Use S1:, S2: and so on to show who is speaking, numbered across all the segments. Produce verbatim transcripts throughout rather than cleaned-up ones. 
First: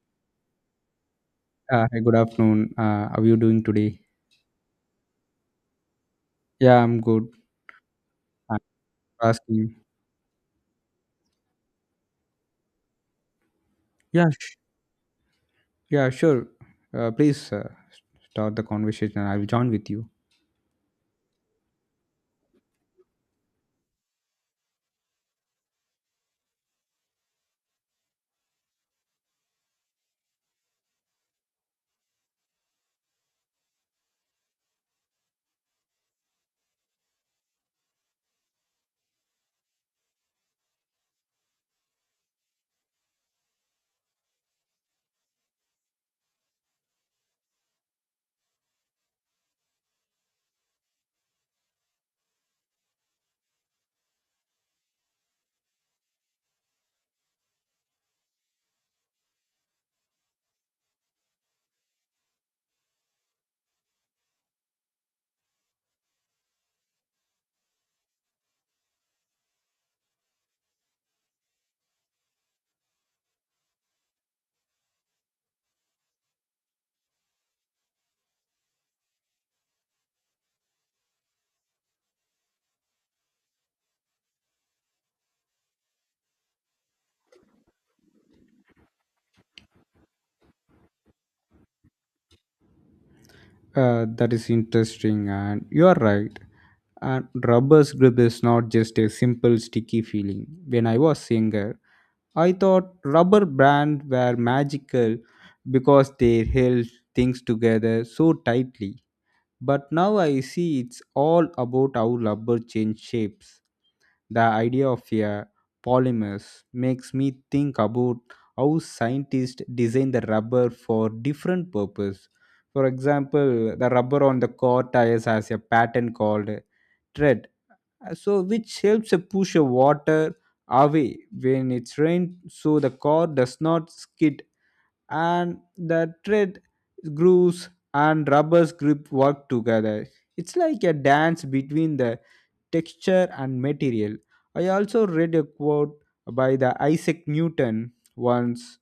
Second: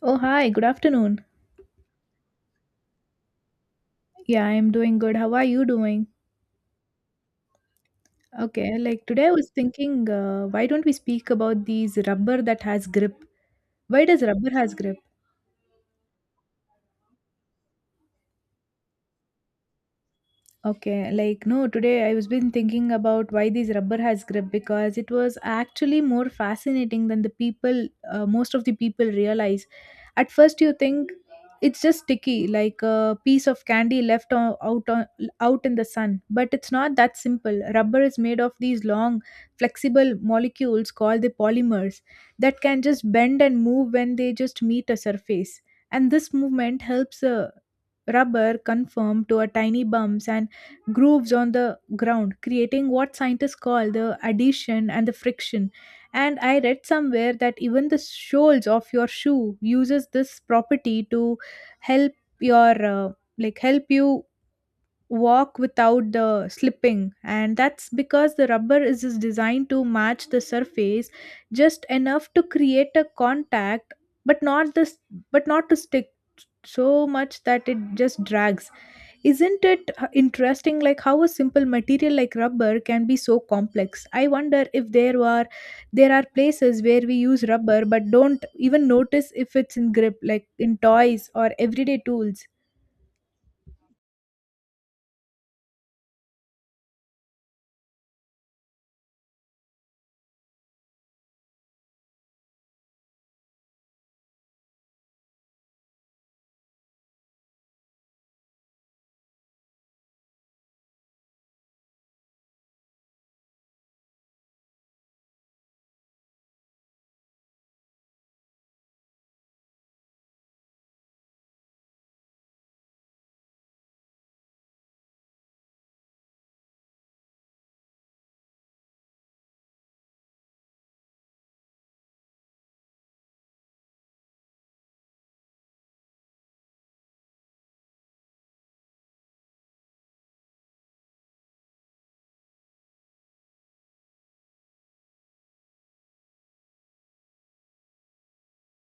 S1: Oh, hi, good afternoon.
S2: Uh, hi, good afternoon. Uh, how are you doing today?
S1: Yeah, I'm doing good. How are you doing?
S2: Yeah, I'm good. Thanks
S1: Okay, like
S2: for
S1: today I was
S2: asking.
S1: thinking, uh, why don't we speak about these rubber that has grip? Why does
S2: Yeah,
S1: rubber
S2: sh-
S1: has grip?
S2: yeah, sure. Uh, please uh, start the conversation. I will join with you.
S1: Okay, like no, today I was been thinking about why these rubber has grip because it was actually more fascinating than the people, uh, most of the people realize. At first you think it's just sticky like a piece of candy left o- out on, out in the sun, but it's not that simple. Rubber is made of these long flexible molecules called the polymers that can just bend and move when they just meet a surface, and this movement helps uh, rubber conform to a tiny bumps and grooves on the ground, creating what scientists call the adhesion and the friction. And I read somewhere that even the soles of your shoe uses this property to help your uh, like help you walk without the slipping, and that's because the rubber is just designed to match the surface just enough to create a contact, but not this but not to stick so much that it just drags. Isn't it h- interesting like how a simple material like rubber can be so complex? I wonder if there are there are places where we use rubber but don't even notice if it's in grip, like in toys or everyday tools.
S2: Uh, that is interesting, and you are right. And rubber's grip is not just a simple sticky feeling. When I was younger, I thought rubber bands were magical because they held things together so tightly. But now I see it's all about how rubber changes shapes. The idea of a polymers makes me think about how scientists design the rubber for different purpose. For example, the rubber on the car tires has a pattern called tread, so which helps to push the water away when it's rained, so the car does not skid and the thread grooves and rubber's grip work together. It's like a dance between the texture and material. I also read a quote by the Isaac Newton once.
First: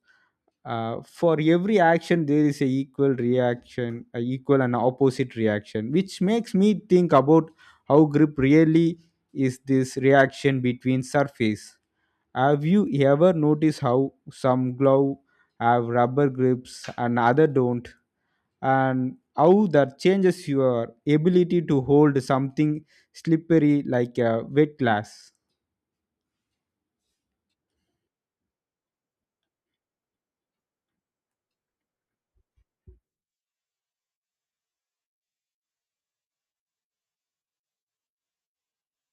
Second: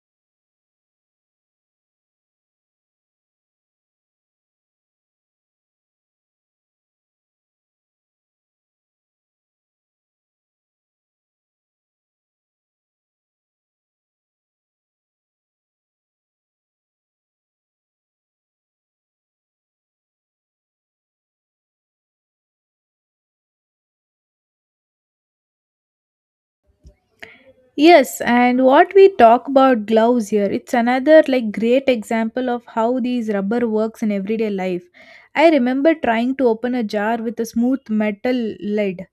S2: Uh, for every action, there is a equal reaction, a equal and opposite reaction, which makes me think about how grip really is this reaction between surface. Have you ever noticed how some glove have rubber grips and other don't, and how that changes your ability to hold something slippery like a wet glass?
S1: Yes, and what we talk about gloves here, it's another like great example of how these rubber works in everyday life. I remember trying to open a jar with a smooth metal lid,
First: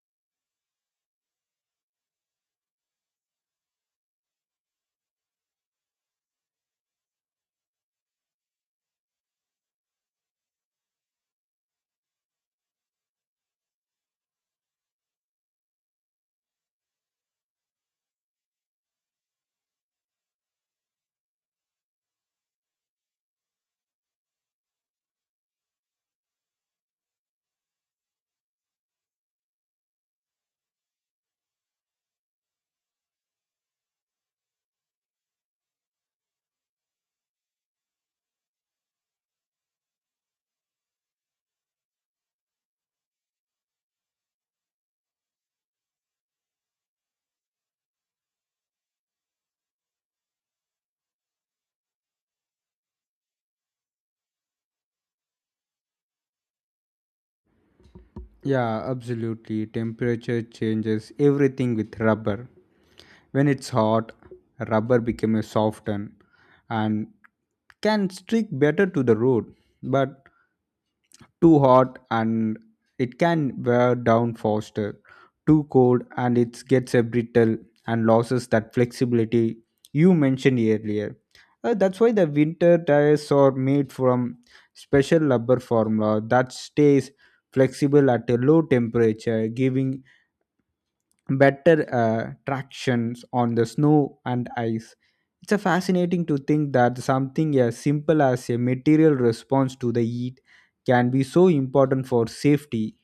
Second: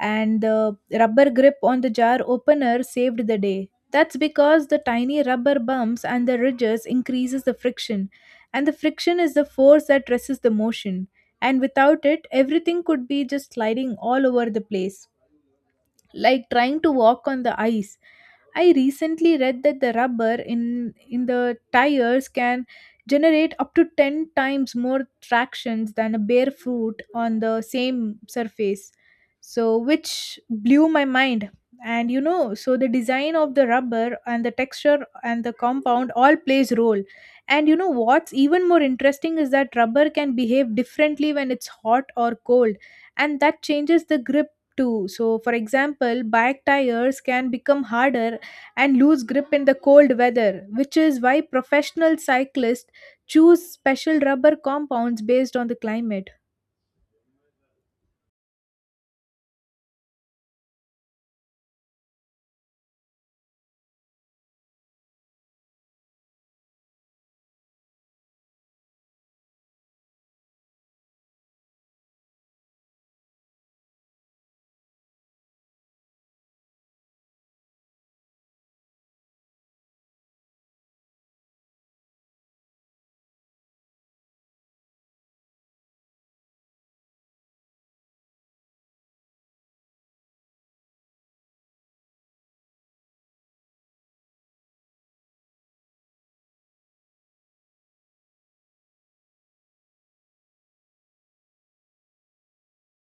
S1: and the rubber grip on the jar opener saved the day. That's because the tiny rubber bumps and the ridges increases the friction, and the friction is the force that resists the motion. And without it, everything could be just sliding all over the place, like trying to walk on the ice. I recently read that the rubber in in the tires can generate up to ten times more tractions than a bare foot on the same surface. So which blew my mind. And you know, so the design of the rubber and the texture and the compound all plays role. And you know what's even more interesting is that rubber can behave differently when it's hot or cold, and that changes the grip too. So, for example, bike tires can become harder and lose grip in the cold weather, which is why professional cyclists choose special rubber compounds based on the climate.
S2: Yeah, absolutely. Temperature changes everything with rubber. When it's hot, rubber becomes softened and can stick better to the road. But too hot and it can wear down faster, too cold and it gets a brittle and loses that flexibility you mentioned earlier. Uh, that's why the winter tires are made from special rubber formula that stays flexible at a low temperature giving better uh, tractions on the snow and ice. It's a fascinating to think that something as simple as a material response to the heat can be so important for safety.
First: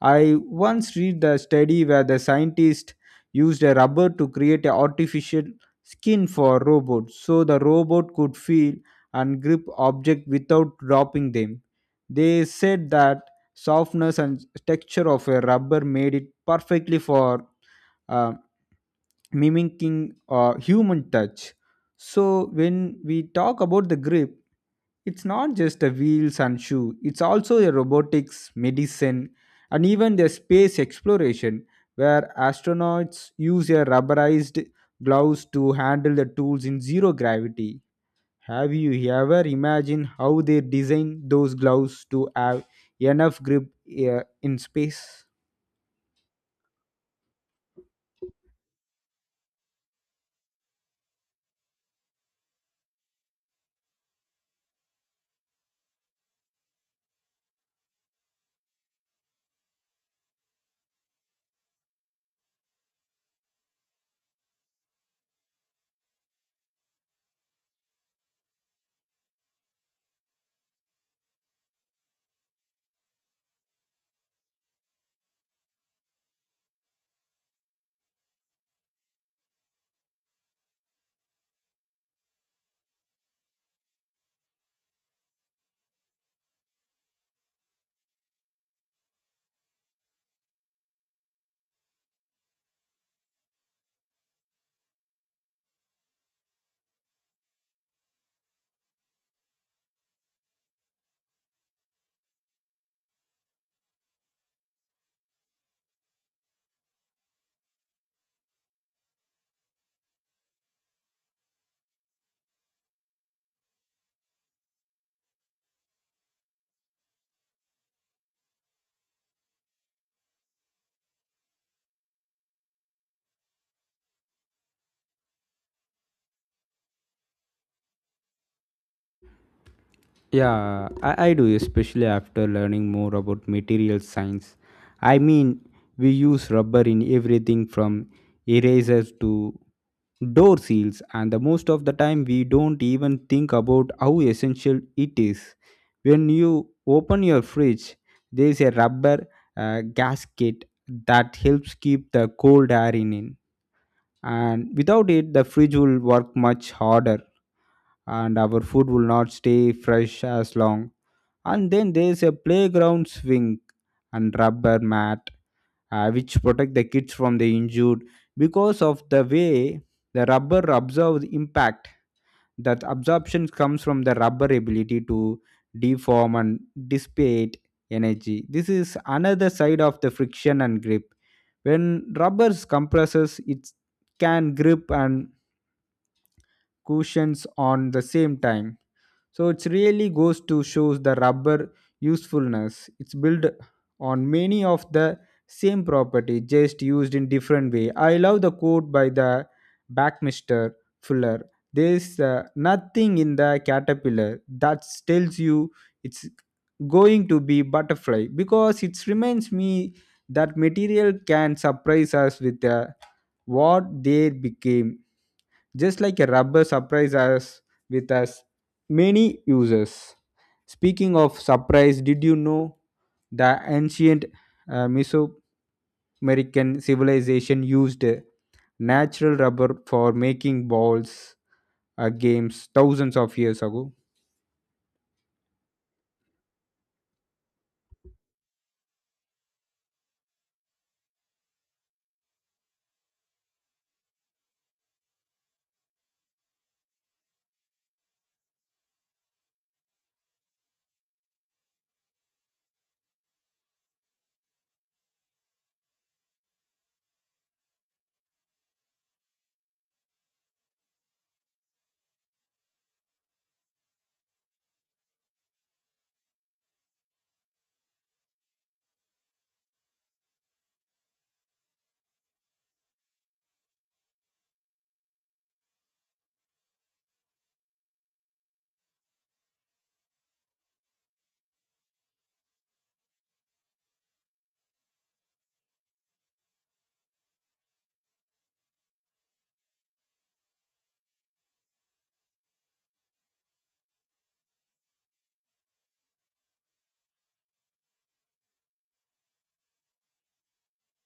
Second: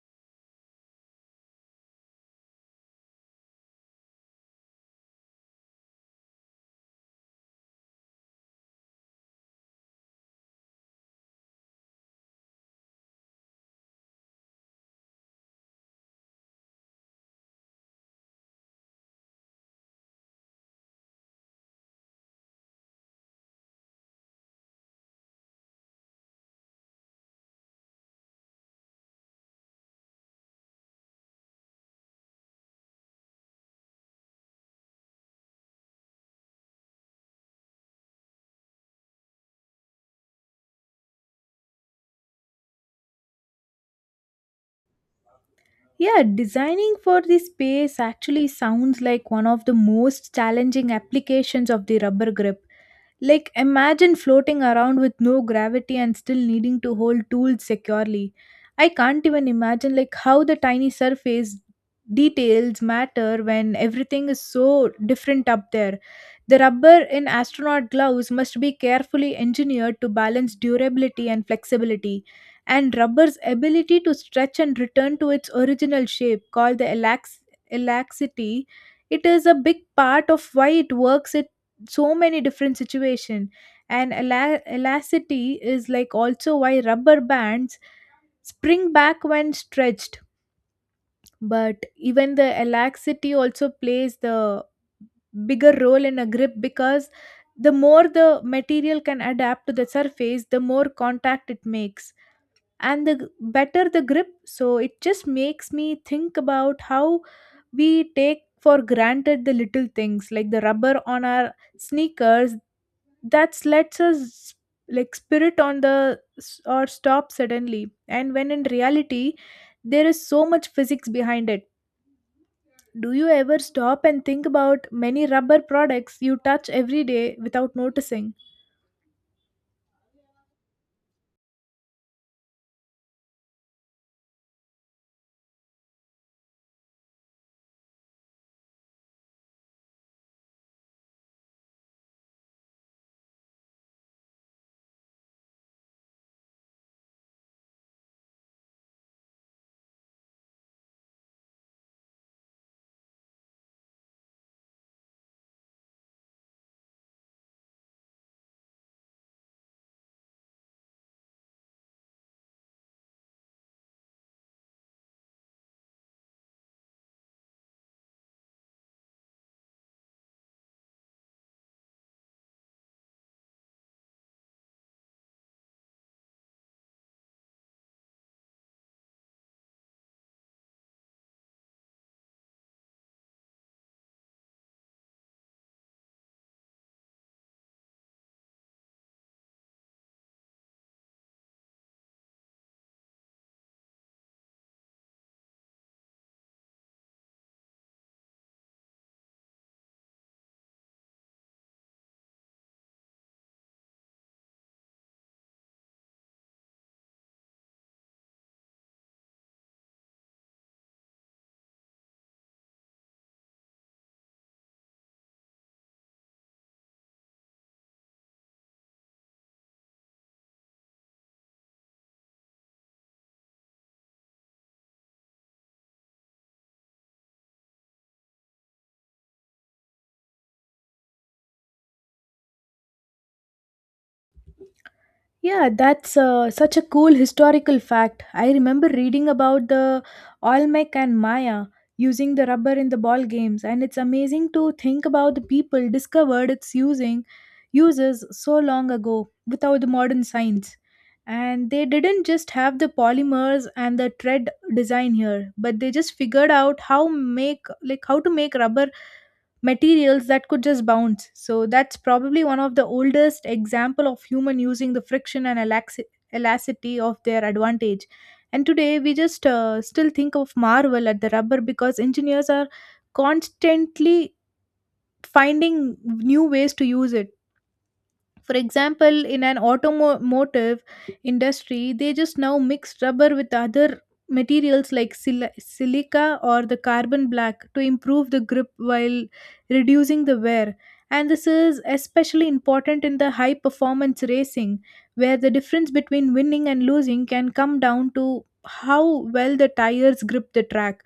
S2: I once read the study where the scientist used a rubber to create an artificial skin for robots so the robot could feel and grip objects without dropping them. They said that softness and texture of a rubber made it perfectly for uh, mimicking uh, human touch. So, when we talk about the grip, it's not just the wheels and shoe, it's also a robotics, medicine, and even the space exploration, where astronauts use a rubberized gloves to handle the tools in zero gravity. Have you ever imagined how they design those gloves to have enough grip uh, in space?
S1: Yeah, designing for the space actually sounds like one of the most challenging applications of the rubber grip. Like, imagine floating around with no gravity and still needing to hold tools securely. I can't even imagine like how the tiny surface details matter when everything is so different up there. The rubber in astronaut gloves must be carefully engineered to balance durability and flexibility, and rubber's ability to stretch and return to its original shape, called the elax- elasticity, it is a big part of why it works it so many different situation. And ela- elasticity is like also why rubber bands spring back when stretched, but even the elasticity also plays the bigger role in a grip because the more the material can adapt to the surface the more contact it makes, and the g- better the grip. So it just makes me think about how we take for granted the little things like the rubber on our sneakers that lets us like spirit on the s- or stop suddenly, and when in reality there is so much physics behind it. Do you ever stop and think about many rubber products you touch every day without noticing?
S2: Yeah, I, I do, especially after learning more about material science. I mean, we use rubber in everything from erasers to door seals, and the most of the time we don't even think about how essential it is. When you open your fridge, there is a rubber uh, gasket that helps keep the cold air in, in, and without it, the fridge will work much harder and our food will not stay fresh as long. And then there's a playground swing and rubber mat uh, which protect the kids from the injured because of the way the rubber absorbs impact. That absorption comes from the rubber ability to deform and dissipate energy. This is another side of the friction and grip. When rubber compresses, it can grip and cushions on the same time. So it really goes to shows the rubber usefulness. It's built on many of the same property, just used in different way. I love the quote by the Backmister Fuller. There's uh, nothing in the caterpillar that tells you it's going to be butterfly because it reminds me that material can surprise us with uh, what they became just like a rubber surprise us with a many uses. Speaking of surprise, did you know the ancient uh, Mesoamerican civilization used uh, natural rubber for making balls, uh, games thousands of years ago?
S1: Yeah, that's uh, such a cool historical fact. I remember reading about the Olmec and Maya using the rubber in the ball games, and it's amazing to think about the people discovered its using uses so long ago without the modern science. And they didn't just have the polymers and the tread design here, but they just figured out how make like how to make rubber materials that could just bounce. So that's probably one of the oldest example of human using the friction and elaxi- elasticity of their advantage. And today we just uh, still think of marvel at the rubber because engineers are constantly finding new ways to use it. For example, in an automotive industry they just now mix rubber with other materials like sil- silica or the carbon black to improve the grip while reducing the wear. And this is especially important in the high performance racing where the difference between winning and losing can come down to how well the tires grip the track.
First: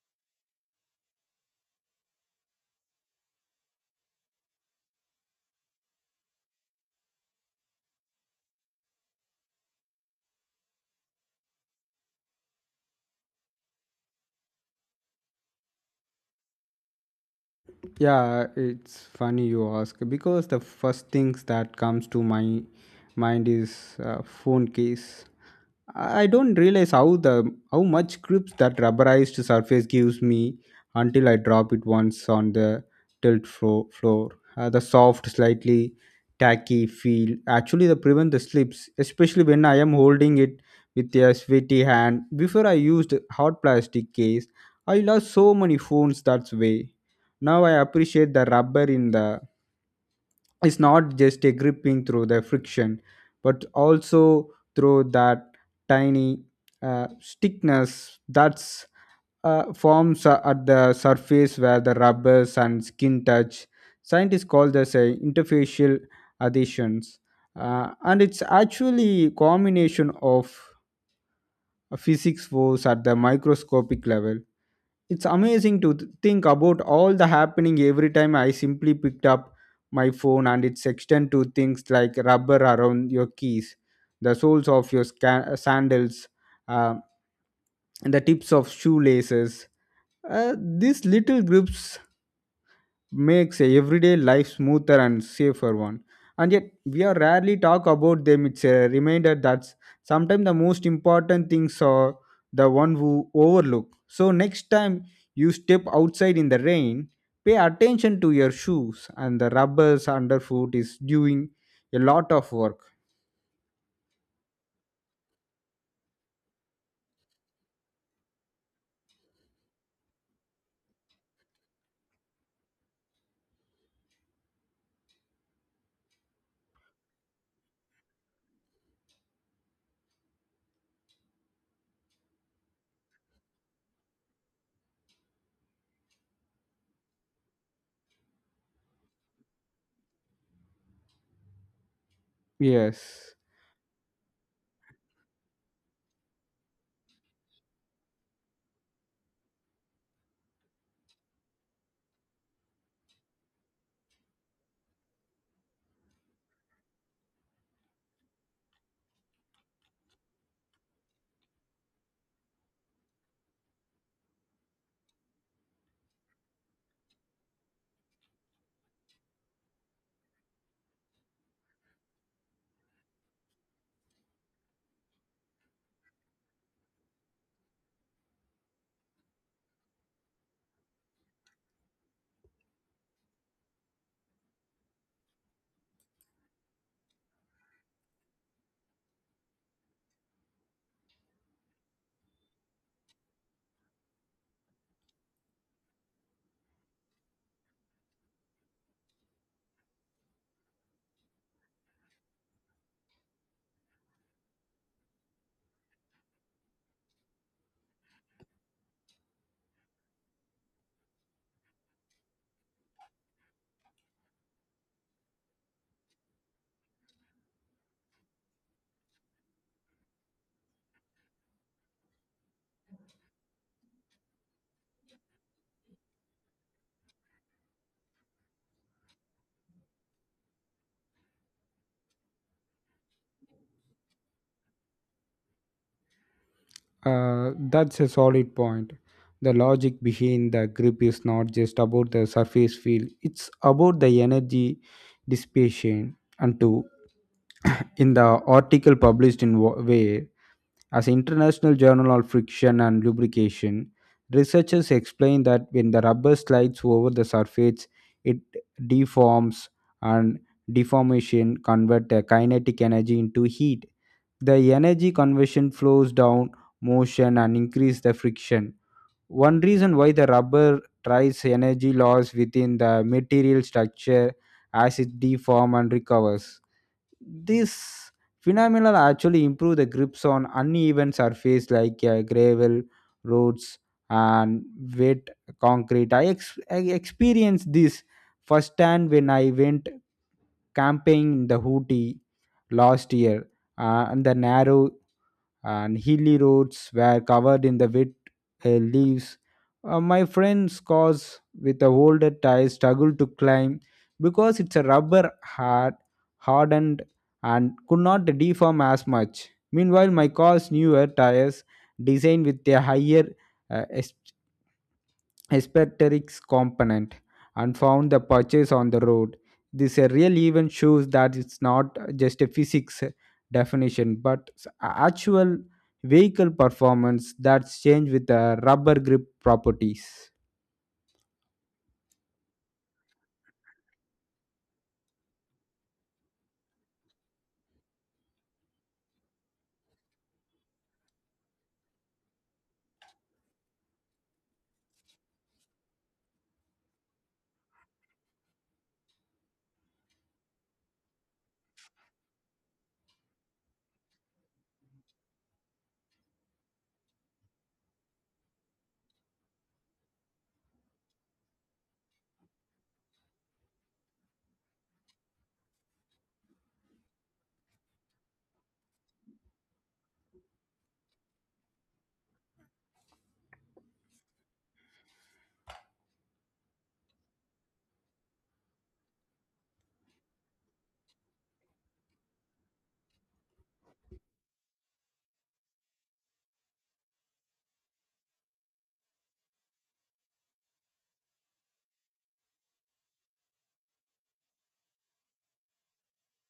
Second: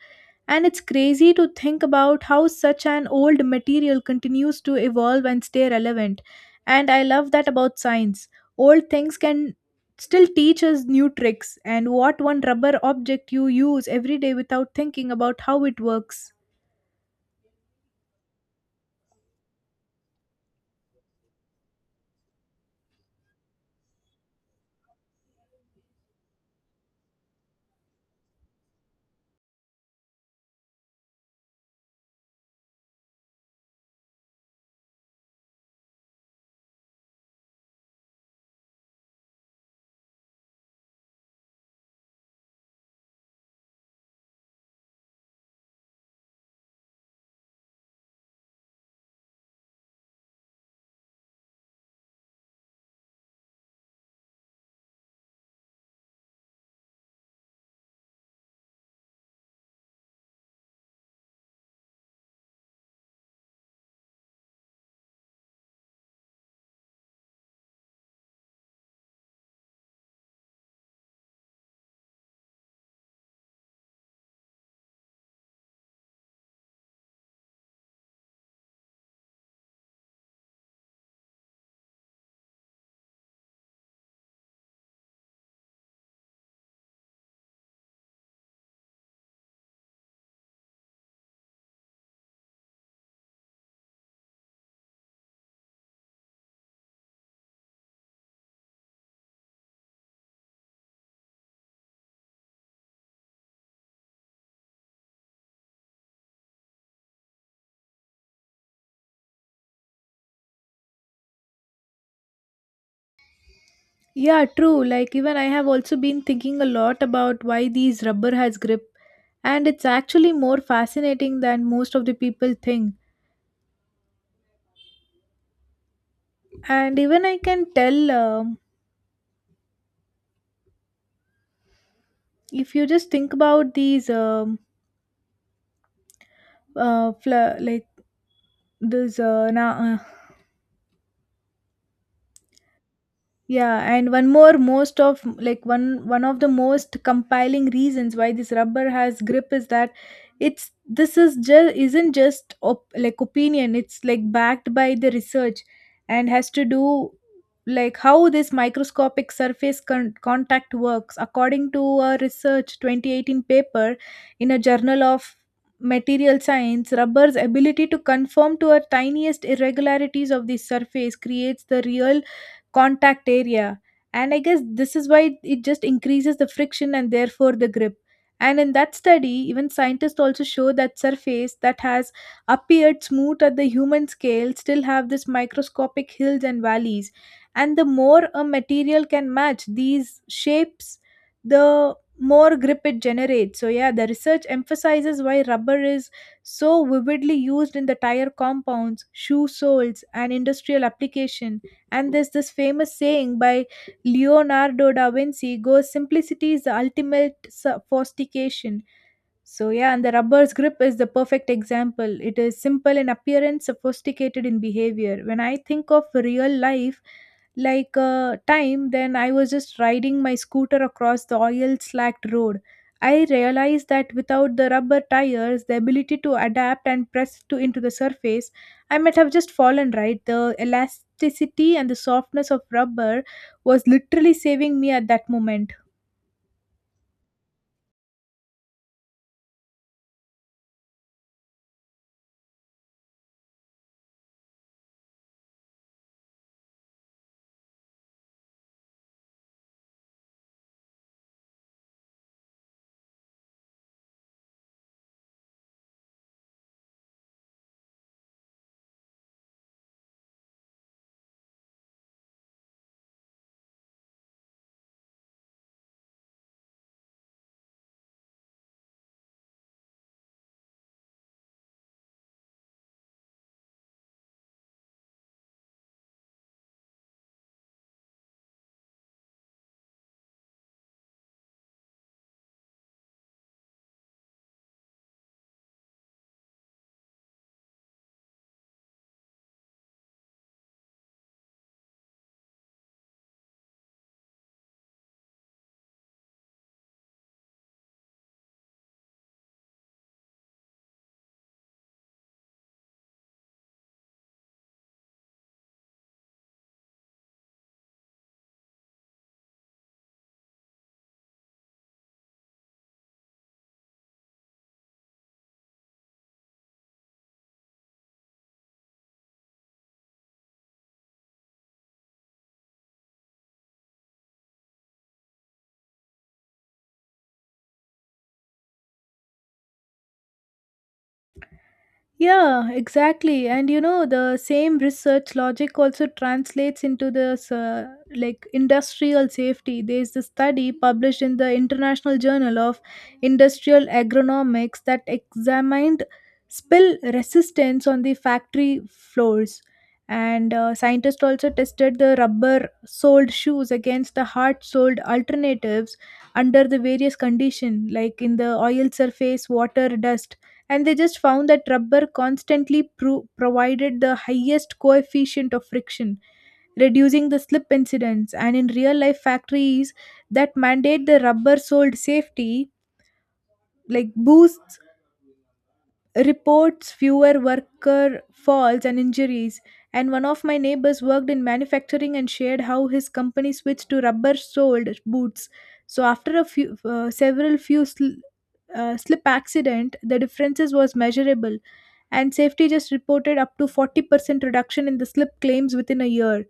S1: And it's crazy to think about how such an old material continues to evolve and stay relevant, and I love that about science. Old things can still teach us new tricks. And what one rubber object you use every day without thinking about how it works?
S2: Yeah, it's funny you ask because the first things that comes to my mind is uh, phone case. I don't realize how the how much grip that rubberized surface gives me until I drop it once on the tilt flo- floor. Uh, the soft, slightly tacky feel actually the prevent the slips, especially when I am holding it with a sweaty hand. Before I used hot plastic case, I lost so many phones that way. Now I appreciate the rubber in the it's not just a gripping through the friction but also through that tiny uh, stickness that's uh, forms a- at the surface where the rubbers and skin touch. Scientists call this a interfacial adhesions. Uh, and it's actually combination of physics force at the microscopic level. It's amazing to th- think about all the happening every time I simply picked up my phone and it's extend to things like rubber around your keys, the soles of your sca- sandals, uh, and the tips of shoelaces. Uh, these little grips makes everyday life smoother and safer one, and yet we are rarely talk about them. It's a reminder that sometimes the most important things are the one who overlook. So next time you step outside in the rain, pay attention to your shoes and the rubbers underfoot is doing a lot of work.
S1: Yeah, true. Like even I have also been thinking a lot about why these rubber has grip, and it's actually more fascinating than most of the people think. And even I can tell um, if you just think about these um, uh, fla like these uh, na- uh,
S2: Yes.
S1: Yeah, and one more most of like one one of the most compiling reasons why this rubber has grip is that it's this is just isn't just op- like opinion, it's like backed by the research and has to do like how this microscopic surface con- contact works according to a research twenty eighteen paper in a journal of material science. Rubber's ability to conform to our tiniest irregularities of the surface creates the real contact area. And I guess this is why it just increases the friction and therefore the grip. And in that study, even scientists also show that surface that has appeared smooth at the human scale still have this microscopic hills and valleys. And the more a material can match these shapes, the more grip it generates. So yeah, the research emphasizes why rubber is so vividly used in the tire compounds, shoe soles, and industrial application. And there's this famous saying by Leonardo da Vinci goes simplicity is the ultimate sophistication. So, yeah, and the rubber's grip is the perfect example. It is simple in appearance, sophisticated in behavior. When I think of real life, like uh, time, then I was just riding my scooter across the oil slacked road. I realized that without the rubber tires, the ability to adapt and press to into the surface, I might have just fallen right. The elasticity and the softness of rubber was literally saving me at that moment.
S2: Uh, that's a solid point. The logic behind the grip is not just about the surface feel, it's about the energy dissipation. And two, in the article published in Wa- Way as International Journal of Friction and Lubrication, researchers explain that when the rubber slides over the surface, it deforms and deformation convert the kinetic energy into heat. The energy conversion flows down motion and increase the friction. One reason why the rubber tries energy loss within the material structure as it deforms and recovers. This phenomena actually improve the grips on uneven surface like uh, gravel, roads, and wet concrete. I, ex- I experienced this firsthand when I went camping in the Hootie last year uh, and the narrow and hilly roads were covered in the wet uh, leaves. Uh, my friend's cars with the older tires struggled to climb because its a rubber had hardened and could not deform as much. Meanwhile, my car's newer tires, designed with a higher uh, aesthetics component and found the purchase on the road. This uh, real event shows that it's not just a physics definition, but s- actual vehicle performance that's changed with the rubber grip properties.
S1: Yeah, exactly. And you know, the same research logic also translates into this uh, like industrial safety. There's a study published in the International Journal of Industrial Agronomics that examined spill resistance on the factory floors. And uh, scientists also tested the rubber soled shoes against the hard soled alternatives under the various conditions, like in the oil surface, water, dust, and they just found that rubber constantly pro- provided the highest coefficient of friction, reducing the slip incidents. And in real life factories that mandate the rubber soled safety like boosts, reports fewer worker falls and injuries. And one of my neighbors worked in manufacturing and shared how his company switched to rubber soled boots. So after a few uh, several few sl- uh, slip accident, the differences was measurable, and safety just reported up to forty percent reduction in the slip claims within a year.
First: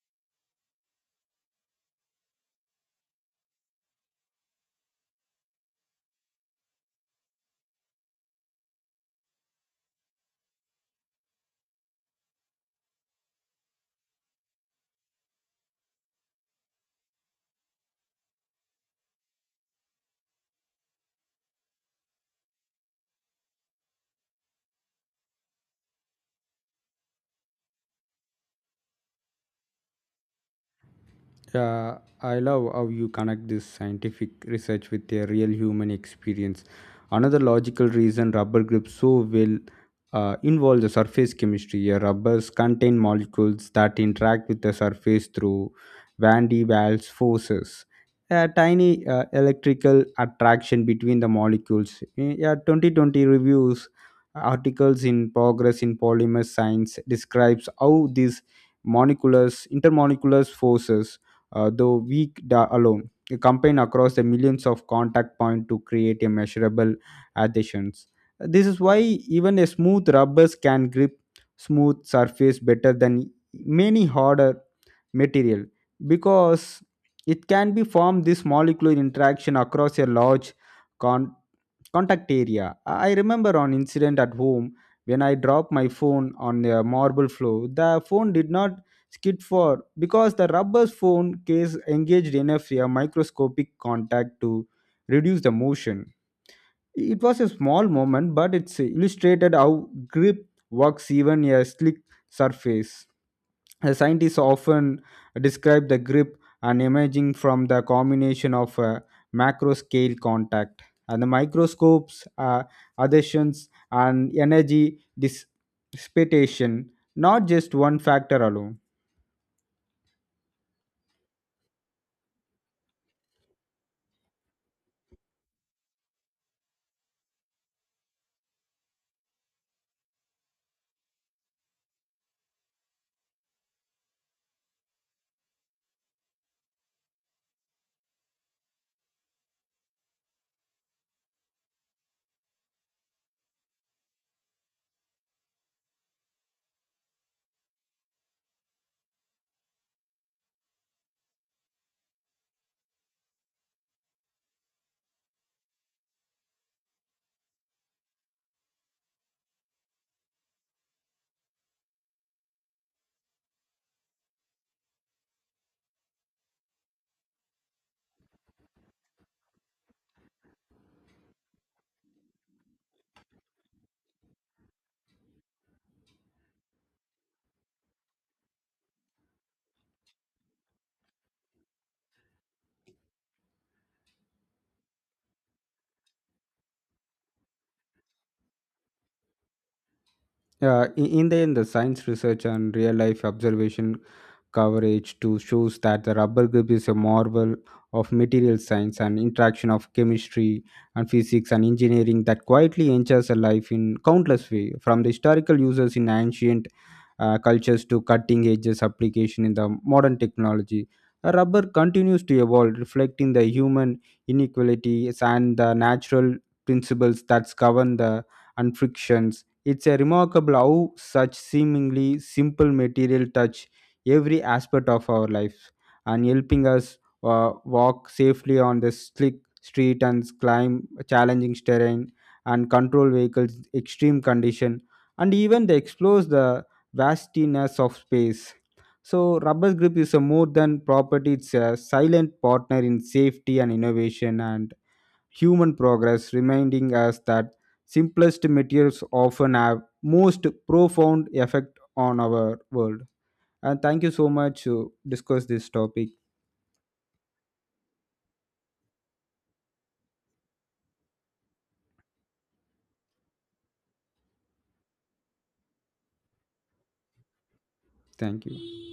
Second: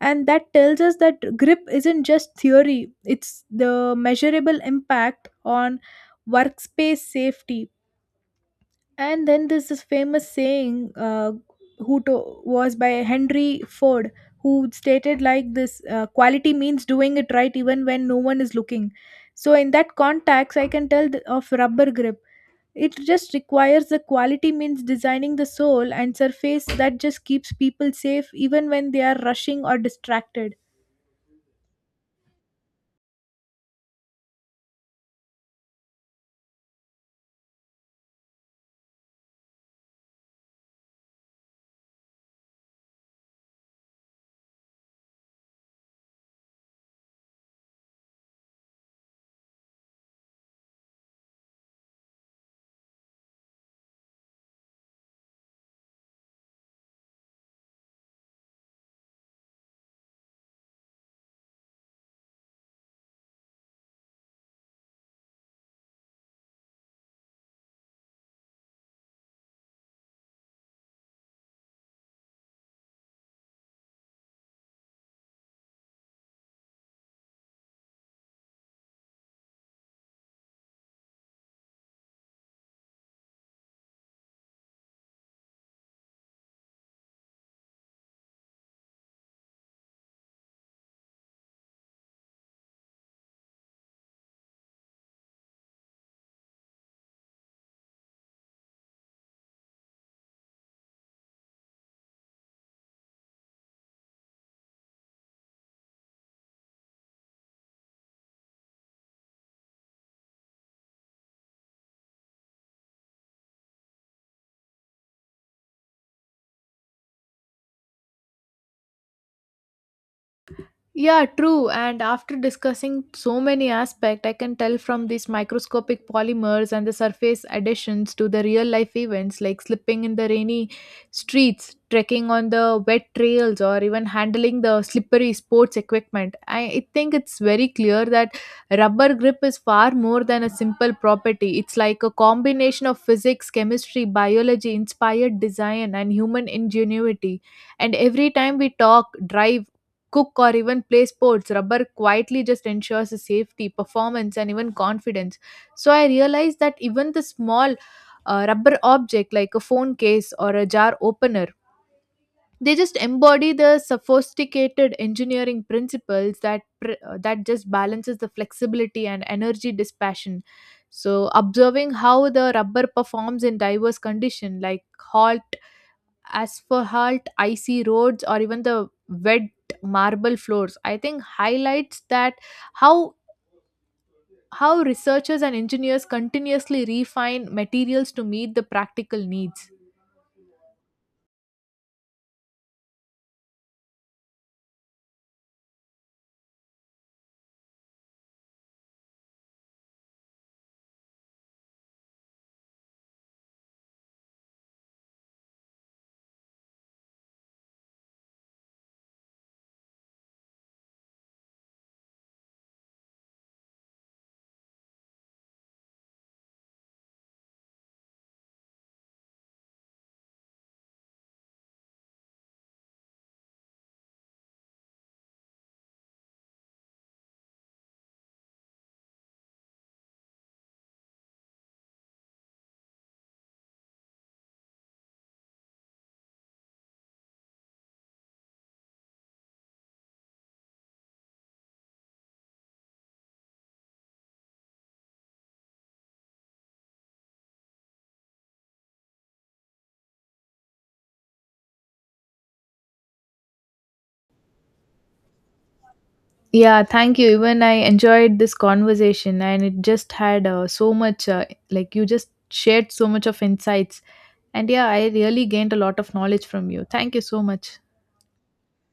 S1: And that tells us that grip isn't just theory, it's the measurable impact on workspace safety. And then there's this famous saying uh, who to- was by Henry Ford who stated like this uh, quality means doing it right even when no one is looking. So in that context I can tell th- of rubber grip, it just requires the quality means designing the soul and surface that just keeps people safe even when they are rushing or distracted.
S2: Yeah, I love how you connect this scientific research with a real human experience. Another logical reason rubber grips so well uh, involve the surface chemistry. Yeah, rubbers contain molecules that interact with the surface through Van de Waals forces. A tiny uh, electrical attraction between the molecules. Yeah, twenty twenty reviews articles in progress in polymer science describes how these molecular intermolecular forces uh, though weak da- alone. The campaign across the millions of contact points to create a measurable adhesions. This is why even a smooth rubbers can grip smooth surface better than many harder material because it can be formed this molecular interaction across a large con- contact area. I remember an incident at home when I dropped my phone on the marble floor. The phone did not skid for because the rubber phone case engaged enough a microscopic contact to reduce the motion. It was a small moment, but it's illustrated how grip works even a slick surface. The scientists often describe the grip and imaging from the combination of a macro scale contact and the microscopes, uh, adhesions, and energy dissipation, not just one factor alone.
S1: Yeah, true. And after discussing so many aspects, I can tell from these microscopic polymers and the surface additions to the real life events like slipping in the rainy streets, trekking on the wet trails, or even handling the slippery sports equipment. I, I think it's very clear that rubber grip is far more than a simple property. It's like a combination of physics, chemistry, biology, inspired design, and human ingenuity. And every time we talk, drive, cook or even play sports, rubber quietly just ensures the safety, performance, and even confidence. So I realized that even the small uh, rubber object like a phone case or a jar opener, they just embody the sophisticated engineering principles that pr- uh, that just balances the flexibility and energy dispassion. So observing how the rubber performs in diverse condition like hot as for halt, icy roads, or even the wet marble floors, I think highlights that how how researchers and engineers continuously refine materials to meet the practical needs.
S2: Uh, in in the end, the science research and real life observation coverage to shows that the rubber grip is a marvel of material science and interaction of chemistry and physics and engineering that quietly enters a life in countless way from the historical uses in ancient uh, cultures to cutting edges application in the modern technology. The rubber continues to evolve, reflecting the human inequalities and the natural principles that govern the and frictions. It's a remarkable how such seemingly simple material touch every aspect of our life and helping us uh, walk safely on the slick street and climb challenging terrain and control vehicles extreme condition and even they explore the vastiness of space. So rubber grip is a more than property; it's a silent partner in safety and innovation and human progress, reminding us that simplest materials often have most profound effect on our world. And thank you so much to discuss this topic.
S1: Yeah, thank you. Even I enjoyed this conversation, and it just had uh, so much uh, like you just shared so much of insights. And yeah, I really gained a lot of knowledge from you. Thank you so much.
S2: Thank you.